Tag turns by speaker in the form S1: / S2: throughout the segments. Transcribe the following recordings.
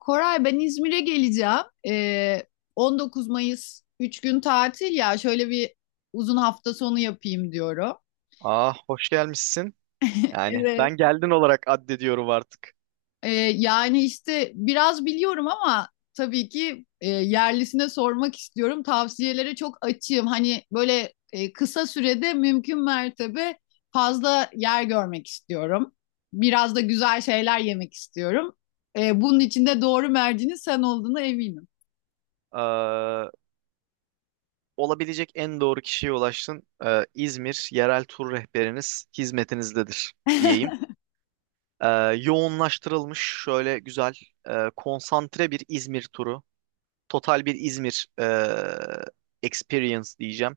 S1: Koray ben İzmir'e geleceğim. 19 Mayıs 3 gün tatil ya şöyle bir uzun hafta sonu yapayım diyorum.
S2: Ah, hoş gelmişsin. Yani
S1: Evet.
S2: ben geldin olarak addediyorum artık.
S1: Ee, yani işte biraz biliyorum ama tabii ki yerlisine sormak istiyorum. Tavsiyelere çok açığım. Hani böyle kısa sürede mümkün mertebe fazla yer görmek istiyorum. Biraz da güzel şeyler yemek istiyorum. Bunun için de doğru mercinin sen olduğuna eminim.
S2: Ee, Olabilecek en doğru kişiye ulaştın. İzmir yerel tur rehberiniz hizmetinizdedir diyeyim. Ee, Yoğunlaştırılmış şöyle güzel konsantre bir İzmir turu. Total bir İzmir experience diyeceğim.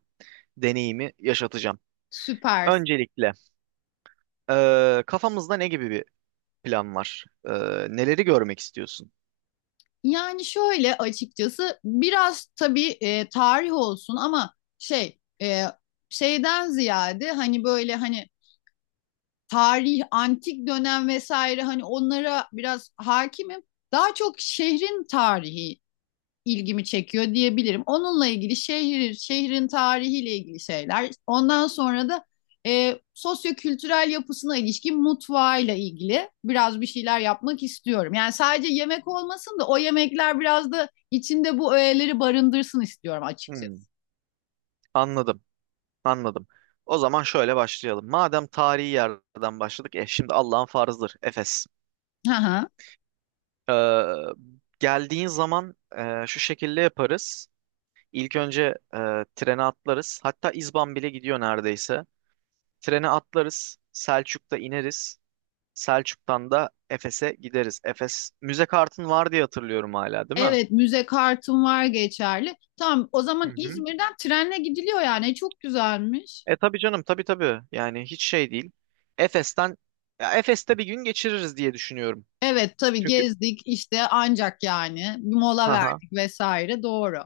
S2: Deneyimi yaşatacağım.
S1: Süper.
S2: Öncelikle kafamızda ne gibi bir plan var? Neleri görmek istiyorsun?
S1: Yani şöyle açıkçası biraz tabii tarih olsun ama şeyden ziyade hani böyle hani tarih, antik dönem vesaire hani onlara biraz hakimim. Daha çok şehrin tarihi ilgimi çekiyor diyebilirim. Onunla ilgili şehrin tarihiyle ilgili şeyler. Ondan sonra da sosyokültürel yapısına ilişkin mutfağıyla ilgili biraz bir şeyler yapmak istiyorum. Yani sadece yemek olmasın da o yemekler biraz da içinde bu öğeleri barındırsın istiyorum
S2: Hmm,
S1: açıkçası.
S2: anladım. Anladım. O zaman şöyle başlayalım. Madem tarihi yerden başladık, şimdi Allah'ın farzıdır. Efes.
S1: Hı hı.
S2: Ee, Geldiğin zaman şu şekilde yaparız. İlk önce e, trene atlarız. Hatta İzban bile gidiyor neredeyse. Trene atlarız. Selçuk'ta ineriz. Selçuk'tan da Efes'e gideriz. Efes müze kartın var diye hatırlıyorum hala, değil mi?
S1: Evet, müze kartım var geçerli. Tamam, o
S2: Hı
S1: zaman
S2: hı.
S1: İzmir'den trenle gidiliyor yani. Çok güzelmiş.
S2: Tabii canım, tabii tabii. Yani hiç şey değil. Efes'ten Efes'te bir gün geçiririz diye düşünüyorum.
S1: Evet, tabii
S2: Çünkü
S1: gezdik işte ancak yani bir mola
S2: ha
S1: verdik vesaire doğru.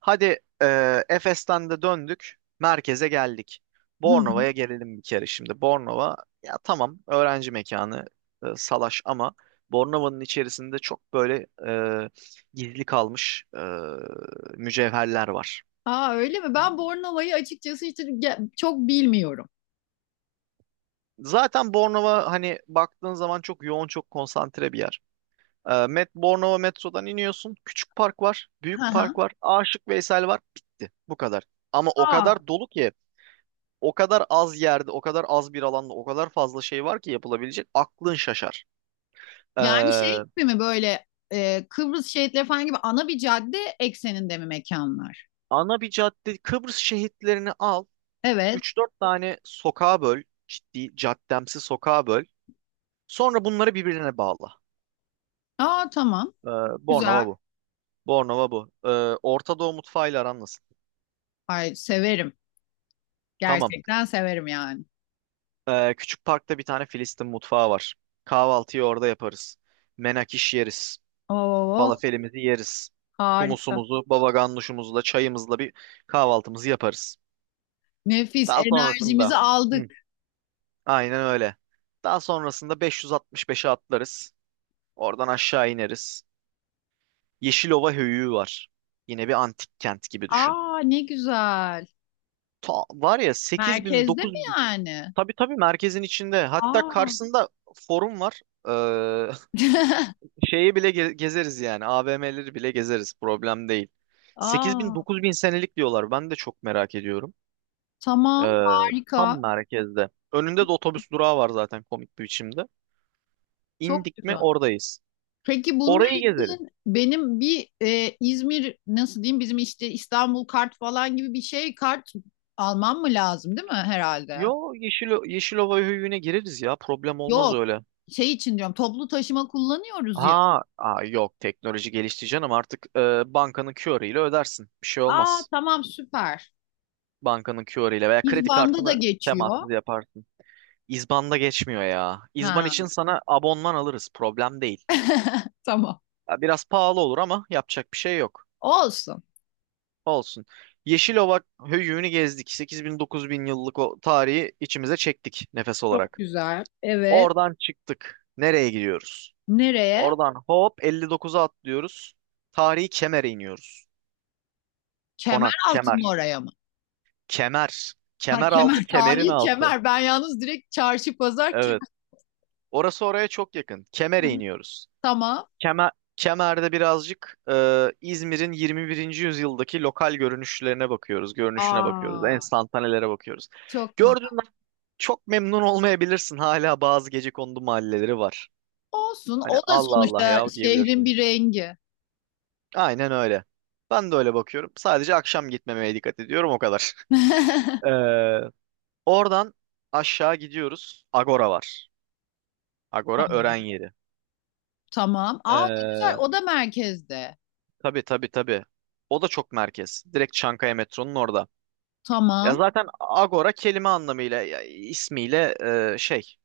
S2: Hadi, Efes'ten de döndük. Merkeze geldik. Bornova'ya gelelim bir kere şimdi. Bornova ya tamam, öğrenci mekanı, salaş, ama Bornova'nın içerisinde çok böyle e, gizli kalmış mücevherler var.
S1: Aa, öyle mi? Ben Bornova'yı açıkçası hiç çok bilmiyorum.
S2: Zaten Bornova hani baktığın zaman çok yoğun, çok konsantre bir yer. Bornova metrodan iniyorsun. Küçük park var,
S1: Hı
S2: büyük park
S1: hı.
S2: var, Aşık Veysel var. Bitti. Bu kadar. Ama o
S1: Aa,
S2: kadar dolu ki, o kadar az yerde, o kadar az bir alanda, o kadar fazla şey var ki yapılabilecek. Aklın şaşar. Ee,
S1: yani şey gibi mi böyle Kıbrıs şehitleri falan gibi ana bir cadde ekseninde mi mekanlar?
S2: Ana bir cadde, Kıbrıs şehitlerini al.
S1: Evet.
S2: Üç dört tane sokağa böl. Ciddi, caddemsi sokağa böl. Sonra bunları birbirine bağla.
S1: Aa, tamam.
S2: Ee,
S1: Güzel.
S2: Bornova bu. Bornova bu. Orta Doğu mutfağıyla aran nasıl?
S1: Ay severim.
S2: Tamam.
S1: Gerçekten severim yani.
S2: Küçük parkta bir tane Filistin mutfağı var. Kahvaltıyı orada yaparız. Menakiş yeriz.
S1: Oo,
S2: Falafelimizi yeriz.
S1: harika.
S2: Humusumuzu, baba ganuşumuzla, çayımızla bir kahvaltımızı yaparız.
S1: Nefis.
S2: Daha sonrasında
S1: Enerjimizi
S2: Hı,
S1: aldık.
S2: aynen öyle. Daha sonrasında 565'e atlarız. Oradan aşağı ineriz. Yeşilova Höyüğü var. Yine bir antik kent gibi düşün.
S1: Aa, ne güzel.
S2: Ta, var ya, 8000
S1: Merkezde mi
S2: 9000.
S1: yani?
S2: Tabii tabii, merkezin içinde. Hatta
S1: Aa.
S2: karşısında Forum var. Ee, Şeyi bile gezeriz yani. AVM'leri bile gezeriz. Problem değil. 8000
S1: Aa,
S2: 9000 senelik diyorlar. Ben de çok merak ediyorum. Ee,
S1: tamam,
S2: Tam
S1: harika.
S2: merkezde. Önünde de otobüs durağı var zaten, komik bir biçimde.
S1: Çok
S2: İndik mi
S1: güzel.
S2: oradayız.
S1: Peki bunlar
S2: Orayı gezeriz.
S1: için benim bir İzmir nasıl diyeyim bizim işte İstanbul kart falan gibi bir şey kart almam mı lazım değil mi herhalde?
S2: Yo, Yeşilova höyüğüne gireriz ya. Problem olmaz
S1: Yok,
S2: öyle.
S1: şey için diyorum toplu taşıma kullanıyoruz
S2: Ha,
S1: ya.
S2: aa, yok, teknoloji gelişti canım artık, bankanın QR ile ödersin. Bir şey
S1: Aa,
S2: olmaz.
S1: tamam, süper.
S2: Bankanın QR ile veya kredi
S1: İzban'da da
S2: kartını
S1: geçiyor.
S2: temassız yaparsın. İzban'da geçmiyor ya. İzban
S1: Ha.
S2: için sana abonman alırız. Problem değil.
S1: Tamam.
S2: Ya, biraz pahalı olur ama yapacak bir şey yok.
S1: Olsun.
S2: Olsun. Yeşilova höyüğünü gezdik. 8000 bin yıllık o tarihi içimize çektik nefes
S1: Çok
S2: olarak.
S1: güzel. Evet.
S2: Oradan çıktık. Nereye gidiyoruz?
S1: Nereye?
S2: Oradan hop 59'a atlıyoruz. Tarihi Kemer'e iniyoruz.
S1: Kemer
S2: Konak,
S1: altın
S2: Kemer.
S1: oraya mı?
S2: Kemer.
S1: Ha,
S2: Kemer altı,
S1: Kemer,
S2: Kemer'in
S1: tarihi
S2: altı.
S1: Kemer. Ben yalnız direkt çarşı pazar
S2: Evet. Orası oraya çok yakın. Kemer'e
S1: Kemer.
S2: iniyoruz.
S1: Tamam.
S2: Kemer'de birazcık İzmir'in 21. yüzyıldaki lokal görünüşlerine bakıyoruz. Görünüşüne bakıyoruz.
S1: Aa,
S2: Enstantanelere bakıyoruz.
S1: çok güzel.
S2: Gördüğünden çok memnun olmayabilirsin. Hala bazı gecekondu mahalleleri var.
S1: Olsun.
S2: Hani
S1: O da
S2: Allah Allah
S1: sonuçta
S2: ya
S1: şehrin
S2: diyebilirsin.
S1: bir rengi.
S2: Aynen öyle. Ben de öyle bakıyorum. Sadece akşam gitmemeye dikkat ediyorum o kadar. Ee, Oradan aşağı gidiyoruz. Agora var. Agora öğren yeri.
S1: Tamam. Aa, ne güzel.
S2: Ee,
S1: O da merkezde.
S2: tabii tabii tabii. O da çok merkez. Direkt Çankaya metronun orada. Ya
S1: Tamam.
S2: zaten Agora kelime anlamıyla ya ismiyle şey.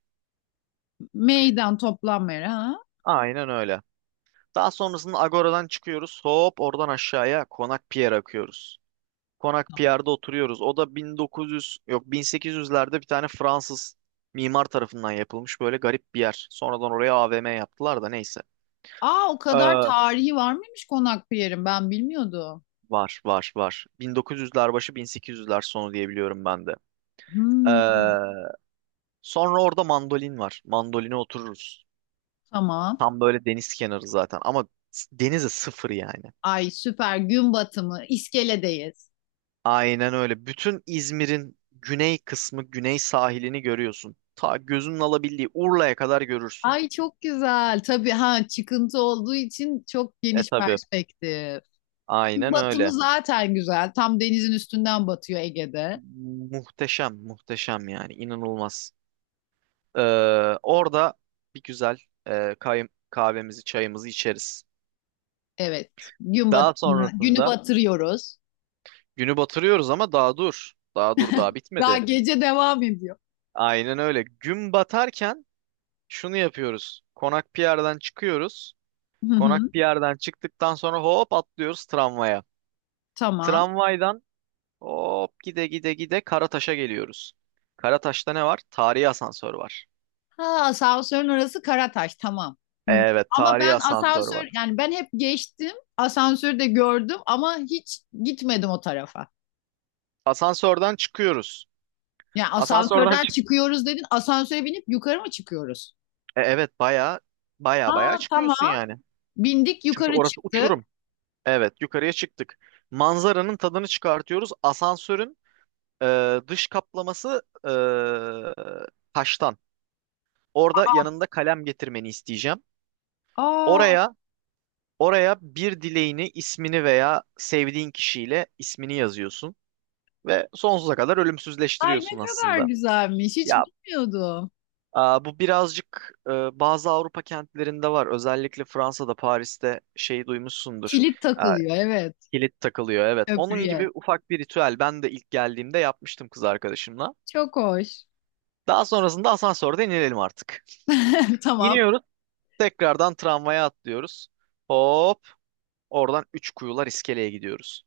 S1: Meydan toplanma yeri. Ha?
S2: Aynen öyle. Daha sonrasında Agora'dan çıkıyoruz. Hop oradan aşağıya Konak Pier akıyoruz. Konak
S1: Tamam.
S2: Pierre'de oturuyoruz. O da 1900, yok, 1800'lerde bir tane Fransız mimar tarafından yapılmış böyle garip bir yer. Sonradan oraya AVM yaptılar da neyse.
S1: Aa, o kadar
S2: Ee,
S1: tarihi var mıymış Konakpınar'ın? Ben bilmiyordum.
S2: Var var var. 1900'ler başı, 1800'ler sonu diyebiliyorum ben de. Ee,
S1: Hmm,
S2: Sonra orada Mandolin var. Mandoline otururuz.
S1: tamam.
S2: Tam böyle deniz kenarı zaten ama denize sıfır yani.
S1: Ay süper. Gün batımı. İskeledeyiz.
S2: Aynen öyle. Bütün İzmir'in güney kısmı, güney sahilini görüyorsun. Ta gözünün alabildiği Urla'ya kadar görürsün.
S1: Ay çok güzel. Tabii ha, çıkıntı olduğu için çok geniş
S2: Tabi.
S1: perspektif. Gün
S2: Aynen
S1: batımı
S2: öyle.
S1: zaten güzel. Tam denizin üstünden batıyor Ege'de.
S2: Muhteşem, muhteşem, yani inanılmaz. Ee, Orada bir güzel kahvemizi, çayımızı içeriz.
S1: Evet. Gün bat
S2: Daha
S1: günü
S2: sonrasında
S1: batırıyoruz.
S2: günü batırıyoruz ama daha dur. Daha dur, daha
S1: Daha
S2: bitmedi.
S1: gece devam ediyor.
S2: Aynen öyle. Gün batarken şunu yapıyoruz. Konak Pierre'den çıkıyoruz.
S1: Hı hı.
S2: Konak Pierre'den çıktıktan sonra hop atlıyoruz tramvaya.
S1: Tamam.
S2: Tramvaydan hop gide gide gide Karataş'a geliyoruz. Karataş'ta ne var? Tarihi asansör var.
S1: Ha, asansörün orası Karataş. Tamam. Hı.
S2: Evet,
S1: Ama
S2: tarihi
S1: ben
S2: asansör
S1: asansör
S2: var.
S1: yani ben hep geçtim. Asansörü de gördüm ama hiç gitmedim o tarafa.
S2: Asansörden çıkıyoruz.
S1: Yani
S2: Asansörden
S1: asansörden
S2: çık.
S1: çıkıyoruz dedin. Asansöre binip yukarı mı çıkıyoruz?
S2: Evet, baya, baya, baya
S1: Aa,
S2: çıkıyorsun
S1: tamam.
S2: yani.
S1: Bindik
S2: Çünkü
S1: yukarı
S2: orası
S1: çıktık.
S2: uçurum. Evet, yukarıya çıktık. Manzaranın tadını çıkartıyoruz. Asansörün dış kaplaması e, taştan. Orada yanında kalem getirmeni isteyeceğim.
S1: Aa,
S2: Oraya oraya bir dileğini, ismini veya sevdiğin kişiyle ismini yazıyorsun ve sonsuza kadar
S1: ay
S2: ölümsüzleştiriyorsun
S1: ne kadar
S2: aslında.
S1: güzelmiş. Hiç
S2: Ya,
S1: bilmiyordum.
S2: aa, bu birazcık bazı Avrupa kentlerinde var. Özellikle Fransa'da, Paris'te şeyi duymuşsundur.
S1: Kilit
S2: Aa,
S1: takılıyor, evet,
S2: kilit takılıyor, evet. Onun gibi
S1: köprüye.
S2: ufak bir ritüel. Ben de ilk geldiğimde yapmıştım kız arkadaşımla.
S1: Çok hoş.
S2: Daha sonrasında asansörde inelim artık.
S1: Tamam.
S2: İniyoruz, tekrardan tramvaya atlıyoruz. Hop, oradan Üç Kuyular iskeleye gidiyoruz.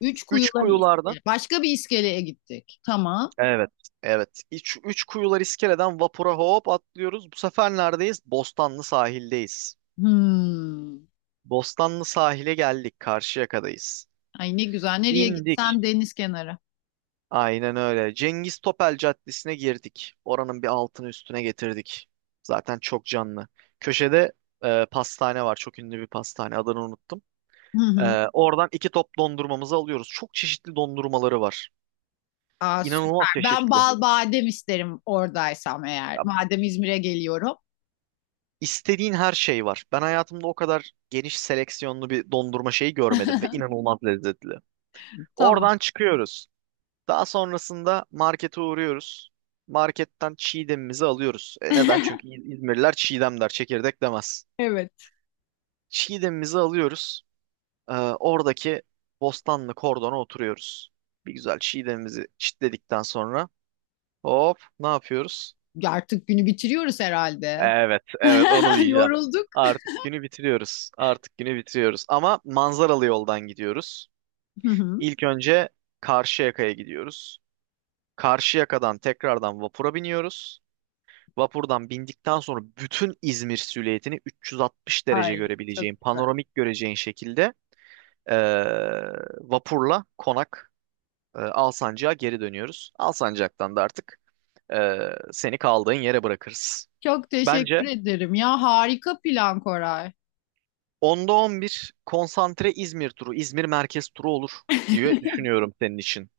S1: Üç
S2: Üç
S1: kuyular
S2: Kuyularda,
S1: iskele. Başka bir iskeleye gittik. Tamam.
S2: evet, evet. Üç Kuyular iskeleden vapura hop atlıyoruz. Bu sefer neredeyiz? Bostanlı sahildeyiz.
S1: Hmm.
S2: Bostanlı sahile geldik. Karşıyaka'dayız.
S1: Ay ne güzel. Nereye
S2: İndik.
S1: gitsen deniz kenarı.
S2: Aynen öyle. Cengiz Topel Caddesi'ne girdik. Oranın bir altını üstüne getirdik. Zaten çok canlı. Köşede pastane var. Çok ünlü bir pastane. Adını unuttum.
S1: Hı hı.
S2: Oradan iki top dondurmamızı alıyoruz. Çok çeşitli dondurmaları var.
S1: Aa, süper.
S2: İnanılmaz
S1: Ben
S2: çeşitli.
S1: bal badem isterim oradaysam eğer.
S2: Ya,
S1: Madem İzmir'e geliyorum.
S2: istediğin her şey var. Ben hayatımda o kadar geniş seleksiyonlu bir dondurma şeyi görmedim ve inanılmaz lezzetli.
S1: Tamam.
S2: Oradan çıkıyoruz. Daha sonrasında markete uğruyoruz. Marketten çiğdemimizi alıyoruz. Neden? Çünkü İzmirliler çiğdem der, çekirdek demez.
S1: Evet.
S2: Çiğdemimizi alıyoruz. Ee, Oradaki Bostanlı kordona oturuyoruz. Bir güzel çiğdemimizi çitledikten sonra hop ne yapıyoruz?
S1: Artık günü bitiriyoruz herhalde.
S2: Evet, evet, onu diyeceğim.
S1: Yorulduk.
S2: Artık günü bitiriyoruz. Artık günü bitiriyoruz. Ama manzaralı yoldan gidiyoruz.
S1: Hı hı.
S2: İlk önce Karşıyaka'ya gidiyoruz. Karşıyaka'dan tekrardan vapura biniyoruz. Vapurdan bindikten sonra bütün İzmir silüetini 360 derece
S1: Ay çok
S2: görebileceğin,
S1: güzel.
S2: panoramik göreceğin şekilde, e, vapurla Alsancak'a geri dönüyoruz. Alsancak'tan da artık e, seni kaldığın yere bırakırız.
S1: Çok teşekkür
S2: Bence
S1: ederim ya. Harika plan, Koray.
S2: 10'da 11 konsantre İzmir turu, İzmir merkez turu olur diye düşünüyorum senin için.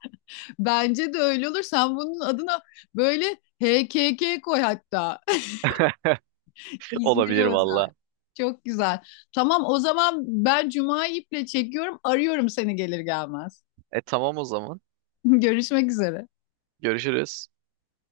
S1: Bence de öyle olur. Sen bunun adına böyle HKK koy hatta. İzmir'e
S2: Olabilir
S1: özel.
S2: valla.
S1: Çok güzel. Tamam, o zaman ben Cuma'yı iple çekiyorum. Arıyorum seni gelir gelmez.
S2: Tamam o zaman.
S1: Görüşmek üzere.
S2: Görüşürüz.